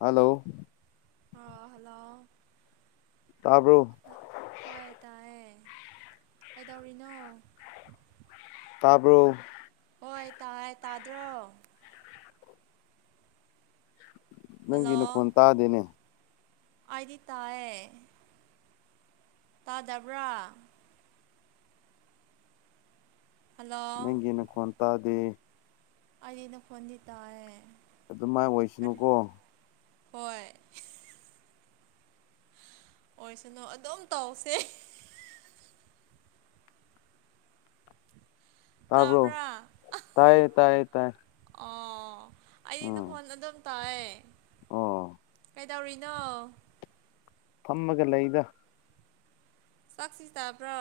Hello ꯑꯣ hello ꯇꯥꯔꯕꯣ ꯍꯣꯏ ꯇꯥꯏꯑꯦ ꯀꯩꯗꯧꯔꯤꯅꯣ ꯇꯥꯔꯕ꯭ꯔꯣ ꯍꯣꯏ ꯇꯥꯏ ꯇꯥꯗ꯭ꯔꯣ ꯅꯪꯒꯤ ꯍꯜꯂꯣ ꯅꯈꯣꯟ ꯇꯥꯗꯦꯅꯦ ꯑꯗꯤ ꯇꯥꯏꯑꯌꯦ ꯇꯥꯗꯕ꯭ꯔꯥ ꯍꯜꯂꯣ ꯅꯪꯒꯤ ꯅ ꯈꯣꯟ ꯇꯥꯗꯦ ꯑꯅ ꯈꯅꯤ ꯇꯔꯦ ꯑꯗꯨꯃꯥꯏꯅ ꯑꯣꯏꯁꯅꯨꯀꯣ ꯍꯣꯏ ꯑꯣꯏꯁꯅꯨ ꯑꯗꯨꯝ ꯇꯧꯁꯦ ꯇꯥꯕ꯭ꯔꯣ ꯇꯥꯕ꯭ꯔꯥ ꯇꯥꯏꯌꯦ ꯇꯥꯏꯌꯦ ꯇꯥꯏ ꯑꯣ ꯑꯩ ꯎꯝ ꯅꯈꯣꯟ ꯑꯗꯨꯝ ꯇꯥꯌꯦ [unintelligible] ꯀꯩꯗꯧꯔꯤꯅꯣ ꯐꯝꯃꯒ ꯂꯩꯗ ꯆꯁꯤꯤꯇꯥꯕ꯭ꯔ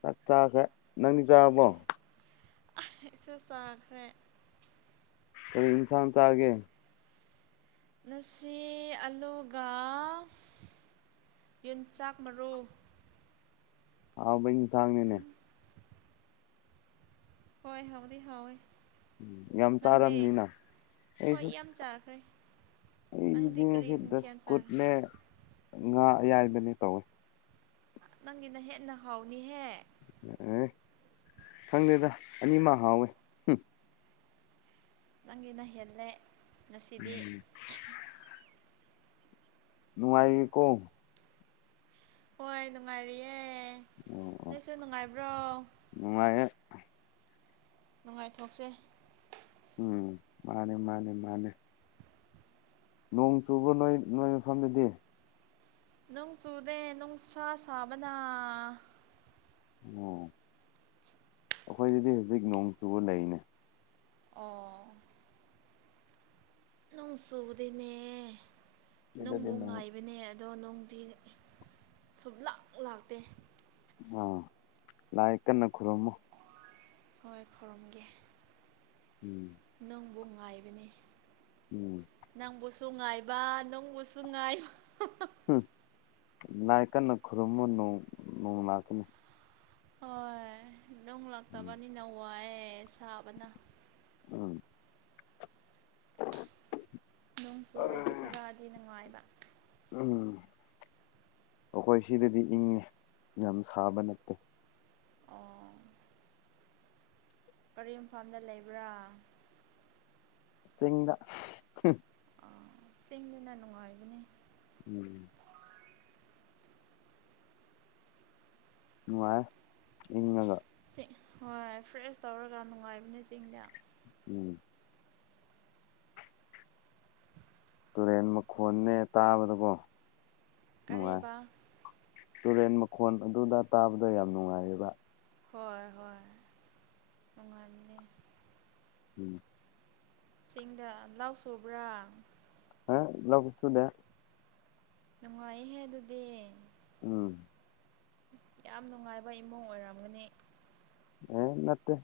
ꯆꯥꯛ ꯆꯥꯈ꯭ꯔꯦ ꯅꯪꯗꯤ ꯆꯥꯔꯕꯣ ꯆꯦ ꯆꯥꯈ꯭ꯔꯦ ꯀꯔꯤ ꯏꯟꯁꯥꯟ ꯆꯑꯒꯦ ꯉꯁꯤ ꯑꯂꯨꯒ ꯌꯟꯆꯥꯛ ꯃꯔꯨ ꯑꯥꯎ ꯕꯅꯤ ꯁꯥꯡꯅꯤꯅꯦ ꯍꯣꯏ ꯍꯥꯎꯗꯤ ꯍꯋꯣꯏ ꯎꯝ ꯌꯥꯝ ꯆꯥꯔꯝꯅꯤꯅ ꯍꯣꯏ ꯑꯩꯁꯨ ꯌꯥꯝ ꯆꯥꯈ꯭ꯔꯦ ꯅꯪꯗꯤ ꯀꯔꯤ ꯑꯩꯒꯤꯗꯤꯁꯤ ꯗꯁ ꯃꯊꯦꯜ ꯆꯥꯔꯦ ꯀꯨꯠꯅꯦ ꯉꯥ ꯑꯌꯥꯏꯕꯅꯦ ꯇꯧꯋꯦ ꯅꯪꯒꯤꯅ ꯍꯦꯟꯅ ꯍꯥꯎꯅꯤꯍꯦ ꯑꯦ ꯈꯪꯗꯦꯗ ꯑꯅꯤ ꯑꯃ ꯍꯥꯎꯋꯤ ꯅꯪꯒꯤꯅ ꯍꯦꯜꯂꯦ ꯉꯁꯤꯗꯤ ꯎꯝ ꯅꯨꯡꯉꯥꯏꯌꯦꯀꯣ ꯍꯣꯏ ꯅꯨꯡꯉꯥꯏꯔꯤꯌꯦ ꯅꯣꯏꯁꯨ ꯅꯨꯡꯉꯥꯏꯕ꯭ꯔꯣ ꯅꯨꯡꯉꯥꯏ ꯅꯨꯡꯉꯥꯏꯊꯣꯛꯆꯩ ꯎꯝ ꯃꯥꯅꯦ ꯃꯥꯅꯦ ꯃꯥꯅꯦ ꯅꯣꯡ ꯆꯨꯕ ꯅꯣꯏ ꯅꯣꯏ ꯃꯐꯝꯗꯗꯤ ꯅꯨꯡ ꯆꯨꯗꯦ ꯅꯨꯡ ꯁꯥ ꯁꯥꯕꯅ ꯑꯣ ꯑꯩꯈꯣꯏꯗꯗꯤ ꯍꯧꯖꯤꯛ ꯅꯣꯡ ꯆꯨꯕ ꯂꯩꯅꯦ ꯑꯣ ꯅꯨꯡ ꯆꯨꯕꯗꯦꯅꯦ ꯁꯤꯗꯗꯤ ꯅꯨꯡꯕꯨ ꯅꯣꯡ ꯉꯥꯏꯕꯅꯦ ꯑꯗꯣ ꯅꯨꯡꯗꯤ ꯁꯨꯝ ꯂꯥꯛ ꯂꯥꯛꯇꯦ ꯑꯥ ꯂꯥꯛꯑ ꯀꯟꯅ ꯈꯨꯔꯨꯝꯃꯨ ꯍꯣꯏ ꯈꯨꯔꯨꯝꯒꯦ ꯎꯝ ꯅꯪꯕꯨ ꯉꯥꯏꯕꯅꯤ ꯎꯝ ꯅꯪꯕꯨ ꯁꯨꯡꯉꯥꯏꯕ ꯅꯣꯡꯕꯨ ꯁꯨꯡꯉꯥꯏꯕ ꯅꯥ ꯀꯟꯅ ꯈꯨꯔꯨꯝꯃ ꯅꯣꯡ ꯅꯣꯡ ꯂꯥꯛꯀꯅꯤ ꯍꯣꯏ ꯅꯨꯡ ꯎꯝ ꯂꯥꯛꯇꯕꯅꯤꯅ ꯋꯥꯏ ꯁꯥꯕꯅ ꯎꯝ ꯅꯣꯡ ꯆꯨꯔꯤꯗꯤ ꯈꯔꯗꯤ ꯅꯨꯡꯉꯥꯏꯕ ꯎꯝ ꯑꯩꯈꯣꯏ ꯁꯤꯗꯗꯤ ꯏꯪꯉꯦ ꯌꯥꯝ ꯁꯥꯕ ꯅꯠꯇꯦ ꯑꯣ ꯀꯔꯤꯨꯝꯐꯝꯗ ꯂꯩꯕ꯭ꯔꯥ ꯆꯤꯡꯗ ꯑꯥ ꯆꯦꯡꯗꯨꯅ ꯅꯨꯡꯉꯥꯏꯕꯅꯦ ꯎꯝ ꯎꯅꯨꯡꯥꯏ ꯏꯉꯒ ꯁꯤ ꯍꯣꯏ ꯐ꯭ꯔꯦꯁ ꯇꯧꯔꯒ ꯅꯨꯡꯉꯥꯏꯕꯅꯦ ꯆꯤꯡꯗ ꯎꯝ ꯇꯨꯔꯦꯟ ꯃꯈꯣꯟꯅꯦ ꯇꯥꯕꯗꯀꯣ ꯅꯨꯡꯉꯥꯏ ꯀꯔꯤꯕ ꯇꯨꯔꯦꯟ ꯃꯈꯣꯟ ꯑꯗꯨꯗ ꯇꯥꯕꯗ ꯌꯥꯝ ꯅꯨꯡꯉꯥꯏꯌꯦꯕ ꯍꯣꯏ ꯍꯣꯏ ꯅꯨꯡꯉꯥꯏꯕꯅꯦ ꯎꯝ ꯆꯤꯡꯗ ꯂꯥꯎ ꯁꯨꯕ꯭ꯔꯥ ꯍꯦ ꯏꯂꯕ ꯁꯨ ꯗ ꯅꯨꯡꯉꯥꯏꯍꯦ ꯑꯗꯨꯗꯤ ꯎꯝ ꯌꯥꯝ ꯅꯨꯡꯉꯥꯏꯕ ꯏꯃꯨꯡ ꯑꯣꯏꯔꯝꯒꯅꯤ [unintelligible] ꯅꯠꯇꯦ꯫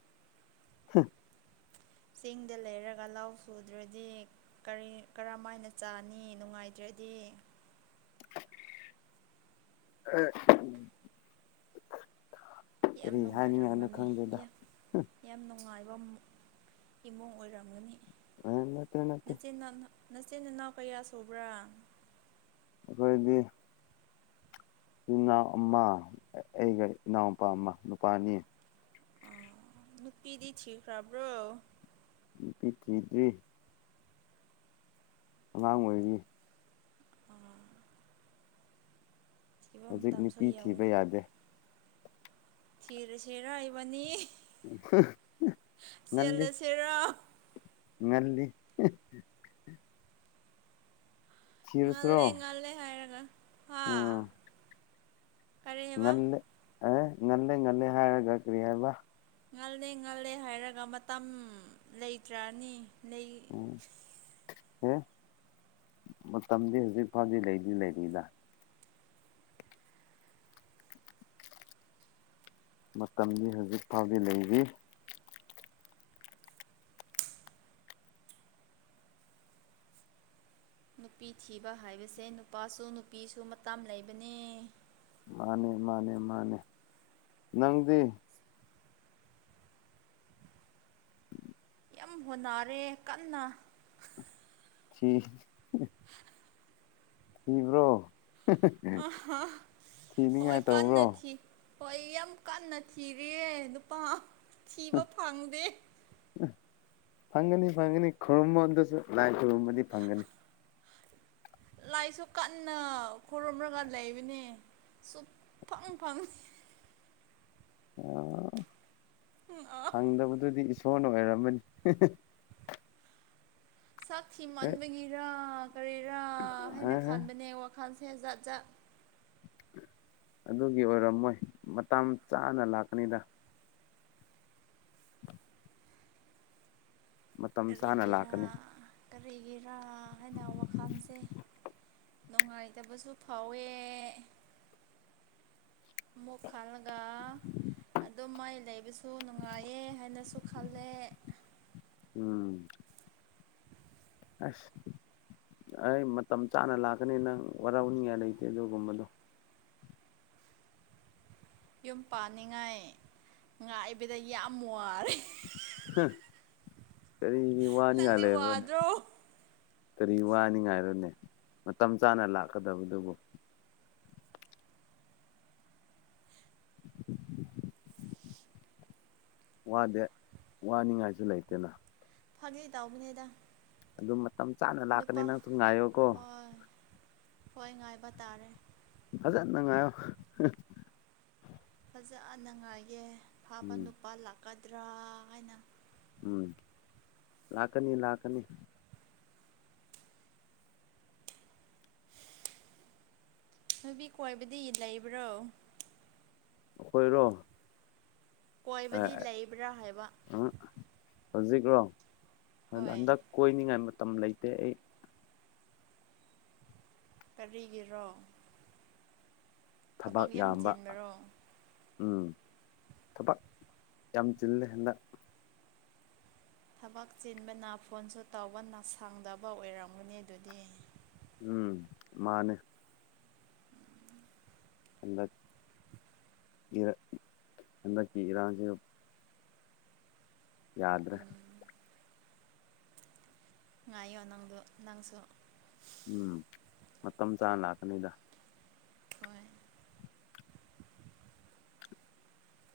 ꯆꯤꯡꯗ ꯂꯩꯔꯒ ꯂꯧ ꯁꯨꯗ꯭ꯔꯗꯤ꯫ ꯀꯔꯤ ꯀꯔꯝꯃꯥꯏꯅ ꯆꯥꯅꯤ ꯅꯨꯡꯉꯥꯏꯇ꯭ꯔꯗꯤ꯫ ꯀꯔꯤ ꯌꯥꯝ ꯍꯥꯏꯅꯤꯉꯥꯏꯅꯣ ꯅꯨꯡꯉꯥꯏꯔꯝꯒꯅꯤ ꯈꯪꯗꯦꯗ꯫ ꯌꯥꯝ ꯌꯥꯝ ꯅꯨꯡꯉꯥꯏꯕ ꯏꯃꯨꯡ ꯑꯣꯏꯔꯝꯒꯅꯤ ꯑꯦ ꯅꯠꯇꯦ ꯅꯠꯇꯦ ꯅꯆꯤꯟ [inaudible] ꯅꯆꯤꯟ ꯅꯅꯥꯎ ꯀꯌꯥ ꯁꯨꯕ꯭ꯔꯥ? ꯑꯩꯈꯣꯏꯗꯤ ꯏꯆꯤꯟ ꯏꯅꯥꯎ ꯑꯃ ꯑꯩꯒ ꯏꯅꯥꯎꯄꯥ ꯑꯃ ꯅꯨꯄꯥ ꯑꯅꯤ꯫ ꯑ ꯅꯨꯄꯤꯗꯤ ꯊꯤꯈ꯭ꯔꯕ꯭ꯔꯣ? ꯅꯨꯄꯤ ꯊꯤꯗ꯭ꯔꯤ? ꯑꯉꯥꯡ ꯑꯣꯏꯔꯤ꯫ ꯑ ꯍꯧꯖꯤꯛ ꯃꯇꯝꯁꯨ ꯅꯨꯄꯤ ꯊꯤꯕ ꯌꯧꯒꯅꯤ ꯌꯥꯗꯦ꯫ ꯊꯤꯔꯁꯤꯔ ꯏꯕꯥꯅꯤ ꯉꯜꯂꯤ꯫ [unintelligible] ꯉꯜꯂꯤ꯫ ꯉꯥꯜꯂꯦ ꯉꯥꯜꯂꯦ ꯍꯥꯏꯔꯒ ꯍꯥ ꯑ ꯀꯔꯤ ꯍꯥꯏꯕ ꯉꯜꯂꯦ ꯑꯦ-ꯉꯜꯂꯦ-ꯉꯜꯂꯦ ꯍꯥꯏꯔꯒ ꯀꯔꯤ ꯍꯥꯏꯕ? ꯉꯜꯂꯦ-ꯉꯥꯜꯂꯦ ꯍꯥꯏꯔꯒ ꯃꯇꯝ ꯂꯩꯇ꯭ꯔꯅꯤ ꯂꯩ ꯎꯝ ꯑꯦ ꯃꯇꯝꯗꯤ ꯍꯧꯖꯤꯛ ꯐꯥꯎꯗꯤ ꯂꯩꯗꯤ-ꯂꯩꯔꯤꯗ꯫ ꯃꯇꯝꯗꯤ ꯍꯧꯖꯤꯛ ꯐꯥꯎꯗꯤ ꯂꯩꯔꯤ꯫ ꯅꯨꯄꯤ ꯊꯤꯕ ꯍꯥꯏꯕꯁꯦ ꯅꯨꯄꯥꯁꯨ ꯅꯨꯄꯤꯁꯨ ꯃꯇꯝ ꯂꯩꯕꯅꯦ꯫ ꯃꯥꯅꯦ-ꯃꯥꯅꯦ-ꯃꯥꯅꯦ ꯅꯪꯗꯤ? [inaudible] ꯌꯥꯝ ꯍꯣꯠꯅꯔꯦ ꯀꯟꯅ꯫ ꯁꯤ꯫ ꯊꯤꯈ꯭ꯔꯣ ꯑꯍꯥ ꯍꯣꯏ ꯊꯤꯅꯤꯡꯉꯥꯏ ꯀꯟꯅ ꯇꯧꯉ꯭ꯔꯣ꯫ ꯊꯤ ꯍꯣꯏ ꯑꯩ ꯌꯥꯝ ꯀꯟꯅ ꯊꯤꯔꯑꯦ ꯅꯨꯄꯥ ꯊꯤꯕ ꯐꯪꯗꯦ꯫ ꯐꯪꯒꯅꯤ ꯐꯪꯒꯅꯤ ꯈꯨꯔꯨꯝꯃꯣ ꯑꯗꯨꯁꯨ ꯂꯥꯏ ꯈꯨꯔꯨꯝꯕꯗꯤ ꯐꯪꯒꯅꯤ꯫ ꯂꯥꯏꯁꯨ ꯀꯟꯅ ꯈꯨꯔꯨꯝꯃꯒ ꯂꯩꯕꯅꯦ꯫ ꯁꯨꯞꯐꯪ-ꯐꯪ ꯑꯣ ꯑ ꯐꯪꯗꯕꯗꯨꯗꯤ ꯏꯁꯣꯔꯅ ꯑꯣꯏꯔꯝꯃꯅꯤ꯫ ꯁꯛ ꯊꯤꯃꯟꯕꯒꯤꯔ ꯀꯔꯤꯔꯥ ꯍꯥꯏꯅ ꯈꯥꯟꯕꯅꯦ ꯋꯥꯛ ꯈꯥꯟꯁꯦ ꯖꯥꯠ-ꯖꯥꯠ ꯑꯗꯨꯒꯤ ꯑꯣꯏꯔꯝꯃꯣꯏ ꯃꯇꯝ ꯆꯥꯅ ꯂꯥꯛꯀꯅꯤꯗ꯫ [inaudible] ꯃꯇꯝ ꯆꯥꯅ ꯂꯥꯛꯀꯅꯤ ꯀꯔꯤꯒꯤꯔ-ꯀꯔꯤꯒꯤꯔ ꯍꯥꯏꯅ ꯋꯥꯈꯜꯁꯦ ꯅꯨꯡꯉꯥꯏꯇꯕꯁꯨ ꯐꯥꯎꯋꯦ ꯃꯨꯛ ꯈꯜꯂꯒ ꯑꯗꯨꯃꯥꯏ ꯂꯩꯕꯁꯨ ꯅꯨꯡꯉꯥꯏꯌꯦ ꯍꯥꯏꯅꯁꯨ ꯈꯜꯂꯦ꯫ ꯎꯝ ꯑꯁ ꯑꯩ ꯃꯇꯝ ꯆꯥꯅ ꯂꯥꯛꯀꯅꯤ ꯅꯪ ꯋꯥꯔꯧ ꯅꯤꯡꯉꯥꯏ ꯂꯩꯇꯦ ꯑꯗꯨꯒꯨꯝꯕꯗꯣ꯫ ꯌꯨꯝ ꯄꯥꯟꯅꯤꯡꯉꯥꯏ ꯉꯥꯏꯕꯗ ꯌꯥꯝ ꯋꯥꯔꯦ꯫ ꯍꯝ ꯀꯔꯤꯒꯤ ꯋꯥꯅꯤꯉꯥꯏ ꯅꯪꯗꯤ ꯂꯩꯕ꯭ꯔꯅꯦ? ꯋꯥꯗ꯭ꯔꯣ ꯀꯔꯤ ꯋꯥꯅꯤꯡꯉꯥꯏꯔꯅꯦ ꯃꯇꯝ ꯆꯥꯅ ꯂꯥꯛꯀꯗꯕꯗꯨꯕꯨ꯫ [inaudible] ꯋꯥꯗꯦ ꯋꯥꯅꯤꯡꯉꯥꯏꯁꯨ ꯂꯩꯇꯦꯅ꯫ ꯐꯉꯤ ꯇꯧꯕꯅꯤꯗ꯫ ꯑꯗꯨ ꯃꯇꯝ ꯆꯥꯅ ꯂꯥꯛꯀꯅꯤ ꯅꯨꯄꯥ ꯅꯪꯁꯨ ꯉꯥꯏꯌꯣꯀꯣ꯫ ꯍꯣꯏꯏ ꯉꯥꯏꯕ ꯇꯥꯔꯦ꯫ ꯑꯗꯨꯟꯅꯉꯣ꯫ ꯐꯖꯅꯉꯥꯏꯒꯤ ꯐꯥꯕ ꯎꯝ ꯅꯨꯄꯥ ꯂꯥꯛꯀꯗ꯭ꯔꯥ ꯍꯥꯏꯅ꯫ ꯎꯝ ꯂꯥꯛꯀꯅꯤ ꯂꯥꯛꯀꯅꯤ꯫ ꯅꯨꯄꯤ ꯀꯣꯏꯕꯗꯤ ꯂꯩꯕ꯭ꯔꯣ꯫ ꯑꯩꯈꯣꯏꯔꯣ꯫ ꯀꯣꯏꯕꯗꯤ ꯂꯩꯕ꯭ꯔꯥ ꯍꯥꯏꯕ꯫ ꯍꯧꯖꯤꯛꯔꯣ ꯍꯣꯏ ꯍꯟꯗꯛ ꯀꯣꯏꯅꯤꯡꯉꯥꯏ ꯃꯇꯝ ꯂꯩꯇꯦ ꯑꯩ꯫ ꯀꯔꯤꯒꯤꯔꯣ꯫ ꯊꯕꯛ ꯌꯥꯝ ꯌꯥꯝꯕ꯫ ꯆꯤꯟꯕꯔꯣ ꯎꯝ ꯊꯕꯛ ꯌꯥꯝ ꯆꯤꯜꯂꯦ ꯍꯟꯗꯛ꯫ ꯊꯕꯛ ꯆꯤꯟꯕꯅ ꯐꯣꯟꯁꯨ ꯇꯧꯕ ꯁꯥꯡꯗꯕ ꯑꯣꯏꯔꯝꯒꯅꯤ ꯑꯗꯨꯗꯤ꯫ ꯎꯝ ꯃꯥꯅꯦ꯫ ꯍ ꯏꯔ ꯍꯟꯀꯤ ꯏꯔꯥꯡꯁꯨꯦ꯫ ꯌꯥꯗ꯭ꯔꯦ꯫ ꯎꯝ ꯉꯥꯏꯌꯣ ꯅꯪꯗꯣ ꯅꯪꯁꯨ꯫ ꯎꯝ ꯃꯇꯝ ꯆꯥꯅ ꯂꯥꯛꯀꯅꯤꯗ꯫ ꯍꯣꯏ꯫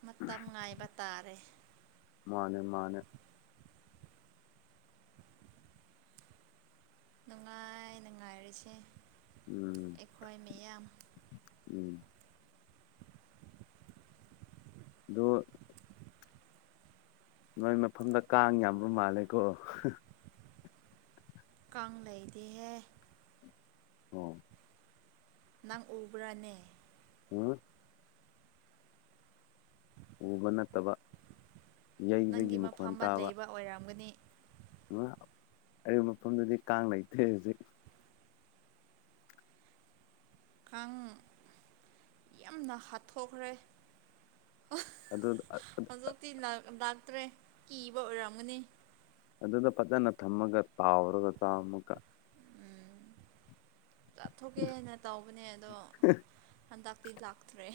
ꯃꯇꯝ ꯉꯥꯏꯕ ꯇꯥꯔꯦ꯫ ꯃꯥꯅꯦ ꯃꯥꯅꯦ꯫ ꯅꯨꯡꯉꯥꯏ ꯅꯨꯡꯉꯥꯏꯔꯤꯁꯦ꯫ ꯎꯝ ꯎꯝ꯫ ꯑꯗꯣ ꯅꯣꯏ ꯃꯐꯝꯗ ꯀꯥꯡ ꯌꯥꯝꯕ ꯃꯥꯜꯂꯦꯀꯣ ꯀꯥꯡ ꯂꯩꯗꯤꯍꯦ ꯎꯝ ꯅꯪ ꯎꯕ꯭ꯔꯥꯅꯦ ꯎꯝ ꯎꯕ ꯅꯠꯇꯕ ꯌꯩꯕꯒꯤ ꯅꯪꯒꯤ ꯃꯈꯣꯟ ꯃꯐꯝꯗ ꯇꯥꯕ ꯂꯩꯕ ꯑꯣꯏꯔꯝꯒꯅꯤ ꯑꯔꯤꯕ ꯃꯐꯝꯗꯨꯗꯤ ꯀꯥꯡ ꯂꯩꯇꯦ ꯍꯧꯖꯤꯛ ꯀꯥꯡꯥꯡ ꯌꯥꯝꯅ ꯍꯥꯊꯣꯛꯈ꯭ꯔꯦ ꯑꯗꯨ ꯍꯧꯖꯤꯛꯇꯤ ꯂꯥꯛꯇ꯭ꯔꯦ ꯀꯤꯕ ꯑꯣꯏꯔꯝꯒꯅꯤ ꯑꯗꯨꯗ ꯐꯖꯅ ꯊꯝꯃꯒ ꯇꯥꯎꯔꯒ ꯆꯥ ꯑꯃꯨꯒ ꯀꯥꯞꯊꯣꯛꯀꯦ ꯍꯥꯏꯅ ꯇꯧꯕꯅꯦ ꯑꯗꯣ ꯍꯟꯗꯛꯇꯤ ꯂꯥꯛꯇ꯭ꯔꯦ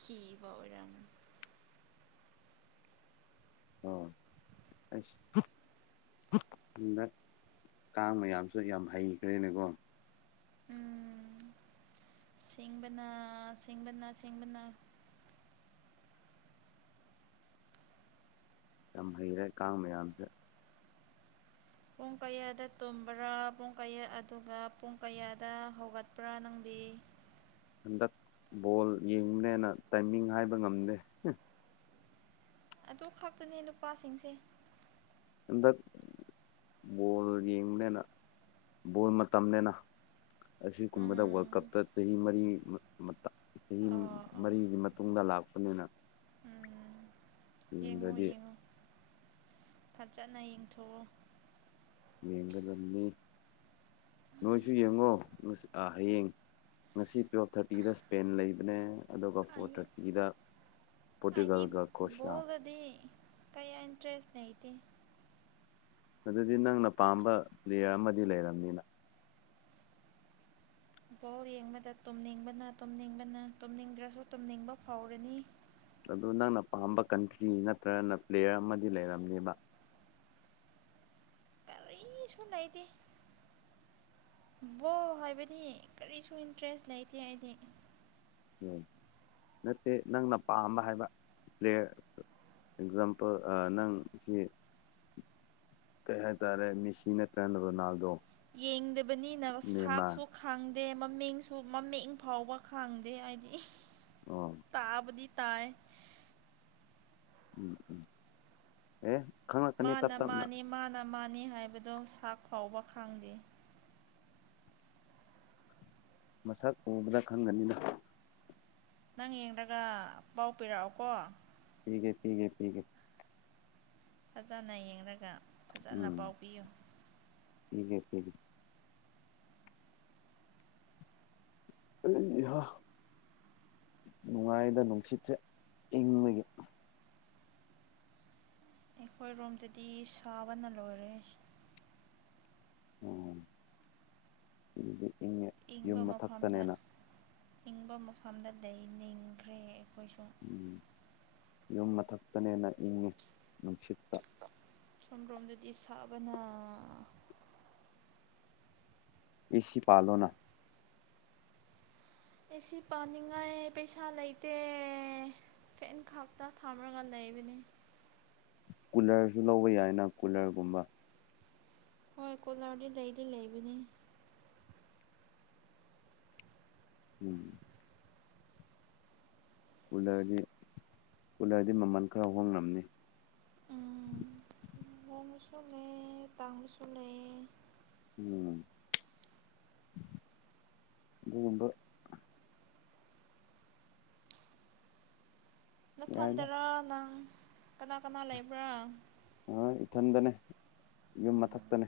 ꯈꯤꯕ ꯑꯣꯏꯔꯝ ꯑꯣ ꯑ ꯗ ꯀꯥꯡ ꯃꯌꯥꯝꯁꯨ ꯌꯥꯝ ꯍꯩꯈ꯭ꯔꯦꯅꯦꯀꯣ ꯎꯝ ꯁꯤꯡꯕꯅꯥ ꯁꯤꯡꯕꯅꯥ ꯁꯤꯡꯕꯅꯥ ꯌꯥꯝ ꯍꯩꯔꯦ ꯀꯥꯡ ꯃꯌꯥꯝꯁꯦ ꯄꯨꯡ ꯀꯌꯥꯗ ꯇꯨꯝꯕ꯭ꯔꯥ ꯄꯨꯡ ꯀꯌꯥ ꯑꯗꯨꯒ ꯄꯨꯡ ꯀꯌꯥꯗ ꯍꯧꯒꯠꯄ꯭ꯔꯥ ꯅꯪꯗꯤ ꯍꯟꯗꯛ ꯕꯣꯜ ꯌꯦꯡꯅꯦꯅ ꯇꯥꯏꯃꯤꯡ ꯍꯥꯏꯕ ꯉꯝꯗꯦ ꯑꯗꯨ ꯈꯛꯇꯅꯦ ꯅꯨꯄꯥꯁꯤꯡꯁꯦ ꯍꯟꯗꯛ ꯕꯣꯜ ꯌꯦꯡꯕꯅꯤꯅ ꯕꯣꯜ ꯃꯇꯝꯅꯤꯅꯦꯅ ꯑꯁꯤꯒꯨꯝꯕꯗ ꯋꯥꯔꯜ ꯎꯝ ꯀꯞꯇ ꯆꯍꯤ ꯃꯔꯤ ꯆꯍꯤ ꯑꯣ ꯑꯣ ꯃꯔꯤꯒꯤ ꯃꯇꯨꯡꯗ ꯂꯥꯛꯄ ꯃꯅꯤꯅꯥ ꯎꯝ ꯌꯦꯡꯉꯣ ꯌꯦꯡꯉꯣ ꯐꯖꯅ ꯌꯦꯡꯊꯣꯛꯑꯣ ꯌꯦꯡꯒꯗꯕꯅꯤ ꯅꯣꯏꯁꯨ ꯌꯦꯡꯉꯣ ꯑ ꯍꯌꯦꯡ ꯉꯁꯤ ꯇꯨꯌꯦꯦꯜꯞ ꯊꯥꯔꯇꯤꯗ ꯁ꯭ꯄꯦꯟ ꯂꯩꯕꯅꯦ ꯑꯗꯨꯒ ꯐꯣꯔ ꯑꯩ ꯊꯥꯔꯇꯤꯗ ꯄꯣꯔꯇꯨꯒꯜꯒ ꯀ꯭ꯔꯣꯁꯤꯌꯥ ꯗꯤ ꯀꯩ ꯏꯟꯇ꯭ꯔꯦꯁ ꯅꯗꯤ ꯑꯗꯨꯗꯤ ꯅꯪꯅ ꯄꯥꯝꯕ ꯄ꯭ꯂꯦꯌꯔ ꯑꯃꯗꯤ ꯂꯩꯔꯕꯝꯅꯤꯅ ꯐꯨꯠꯕꯣꯜ ꯌꯦꯡꯕꯗ ꯇꯨꯝꯅꯤꯡꯕꯅ ꯇꯨꯝꯅꯤꯡꯕꯅ ꯇꯨꯝꯅꯤꯡꯗ꯭ꯔꯁꯨ ꯇꯨꯝꯅꯤꯡꯕ ꯐꯥꯎꯔꯅꯤ ꯑꯗꯨ ꯅꯪꯅ ꯄꯥꯝꯕ ꯀꯟꯇ꯭ꯔꯤ ꯅꯠꯇ꯭ꯔꯒꯅ ꯄ꯭ꯂꯦꯌꯔ ꯑꯃꯗꯤ ꯂꯩꯔꯝꯅꯦꯕ ꯀꯔꯤꯁꯨꯨ ꯂꯩꯏꯗꯤꯦ ꯐꯨꯠ ꯕꯣꯜ ꯍꯥꯏꯕꯗꯤ ꯀꯔꯤꯁꯨ ꯏꯟꯇꯔꯦꯁ ꯂꯩꯇꯦ ꯑꯩꯗꯤ ꯎ ꯅꯠꯇꯦ ꯅꯪꯅ ꯄꯥꯝꯕ ꯍꯥꯏꯕ ꯄ꯭ꯂꯦꯌꯔ ꯑꯦꯛꯖꯥꯝꯄꯜ ꯅꯪ ꯁꯤ ꯀꯩ ꯍꯥꯏꯇꯥꯔꯦ ꯃꯤꯦꯁꯤꯅ ꯀꯦꯟ ꯔꯣꯅꯥꯜꯗꯣ ꯌꯦꯡꯗꯕꯅꯤ ꯅꯦꯃꯥꯔ ꯅꯔꯁꯍꯥꯛꯁꯨ ꯈꯥꯡꯗꯦ ꯃꯃꯤꯡꯁꯨ ꯃꯃꯤꯡ ꯐꯥꯎꯕ ꯈꯥꯡꯗꯦ ꯍꯥꯏꯗꯤ ꯎꯝ ꯇꯥꯕꯗꯤ ꯇꯏ ꯎꯝ ꯎꯝ ꯑꯦ ꯈꯪ ꯃꯥꯅ ꯃꯥꯅꯤ ꯃꯥꯅ ꯃꯥꯅꯤ ꯍꯥꯏꯕꯗꯨ ꯁꯥꯛ ꯐꯥꯎꯕ ꯈꯪꯗꯦ ꯃꯁꯛ ꯎꯕꯗ ꯈꯪꯒꯅꯤꯅ ꯅꯪ ꯌꯦꯡꯒ ꯄꯥꯎ ꯄꯤꯔꯛꯑꯣꯀꯣ ꯊꯀꯦ ꯊꯦ ꯊꯀꯦ ꯐꯖꯅ ꯌꯦꯡꯔꯒ ꯐꯖꯅ ꯎꯝ ꯄꯥꯎ ꯄꯤꯌꯨ ꯄꯤꯒꯦ ꯄꯤꯒꯦ ꯑꯩ ꯏꯍꯥ ꯅꯨꯡꯉꯥꯏꯗ ꯅꯨꯡꯁꯤꯠꯁꯦ ꯏꯪꯕꯒꯤ ꯑꯩꯈꯣꯏ ꯔꯣꯝꯗꯗꯤ ꯁꯥꯕꯅ ꯂꯣꯏꯔꯦ [unintelligible] ꯏꯪꯉꯦ ꯌꯨꯝ ꯏꯪꯕ ꯃꯐꯝꯗ ꯃꯊꯛꯇꯅꯤꯅ ꯏꯪꯕ ꯃꯐꯝꯗ ꯂꯩ ꯅꯤꯡꯈ꯭ꯔꯦ ꯑꯩꯈꯣꯏꯁꯨ ꯎꯝ ꯌꯨꯝ ꯃꯊꯛꯇꯅꯦꯅ ꯏꯪꯉꯤ ꯅꯨꯡꯁꯤꯠꯇ ꯁꯣꯝ ꯔꯣꯝꯗꯗꯤ ꯁꯥꯕꯅ ꯑꯦꯁꯤ ꯄꯥꯜꯂꯣꯅ ꯑꯦꯁꯤ ꯄꯥꯟꯅꯤꯡꯉꯥꯏ ꯄꯩꯁꯥ ꯂꯩꯇꯦ ꯐꯦꯟ ꯈꯥꯛꯇ ꯊꯥꯔꯒ ꯂꯩꯕꯅꯤ ꯀꯨꯂꯔꯁꯨ ꯂꯧꯕ ꯌꯥꯏꯅ ꯀꯨꯂꯔꯒꯨꯝꯕ ꯍꯣꯏ ꯀꯨꯂꯔꯗꯤ ꯂꯩꯗꯤ ꯂꯩꯕꯅꯤ ꯎꯝ ꯀꯨꯂꯔꯗꯤ ꯀꯨꯂꯔꯗꯤ ꯃꯃꯜ ꯈꯔ ꯍꯣꯡꯂꯝꯅꯤ ꯎꯝ ꯍꯣꯡꯕꯁꯨ ꯂꯩ ꯇꯥꯡꯕꯁꯨ ꯂꯩ ꯎꯝ ꯑꯗꯨꯒꯨꯝꯕ ꯌꯥꯏꯗ ꯅꯊꯟꯇꯥꯔꯥ ꯅꯪ ꯀꯅꯥ ꯀꯅꯥ ꯂꯩꯕ꯭ꯔꯥ ꯑ ꯏꯊꯟꯇꯅꯦ ꯌꯨꯝ ꯃꯊꯛꯇꯅꯦ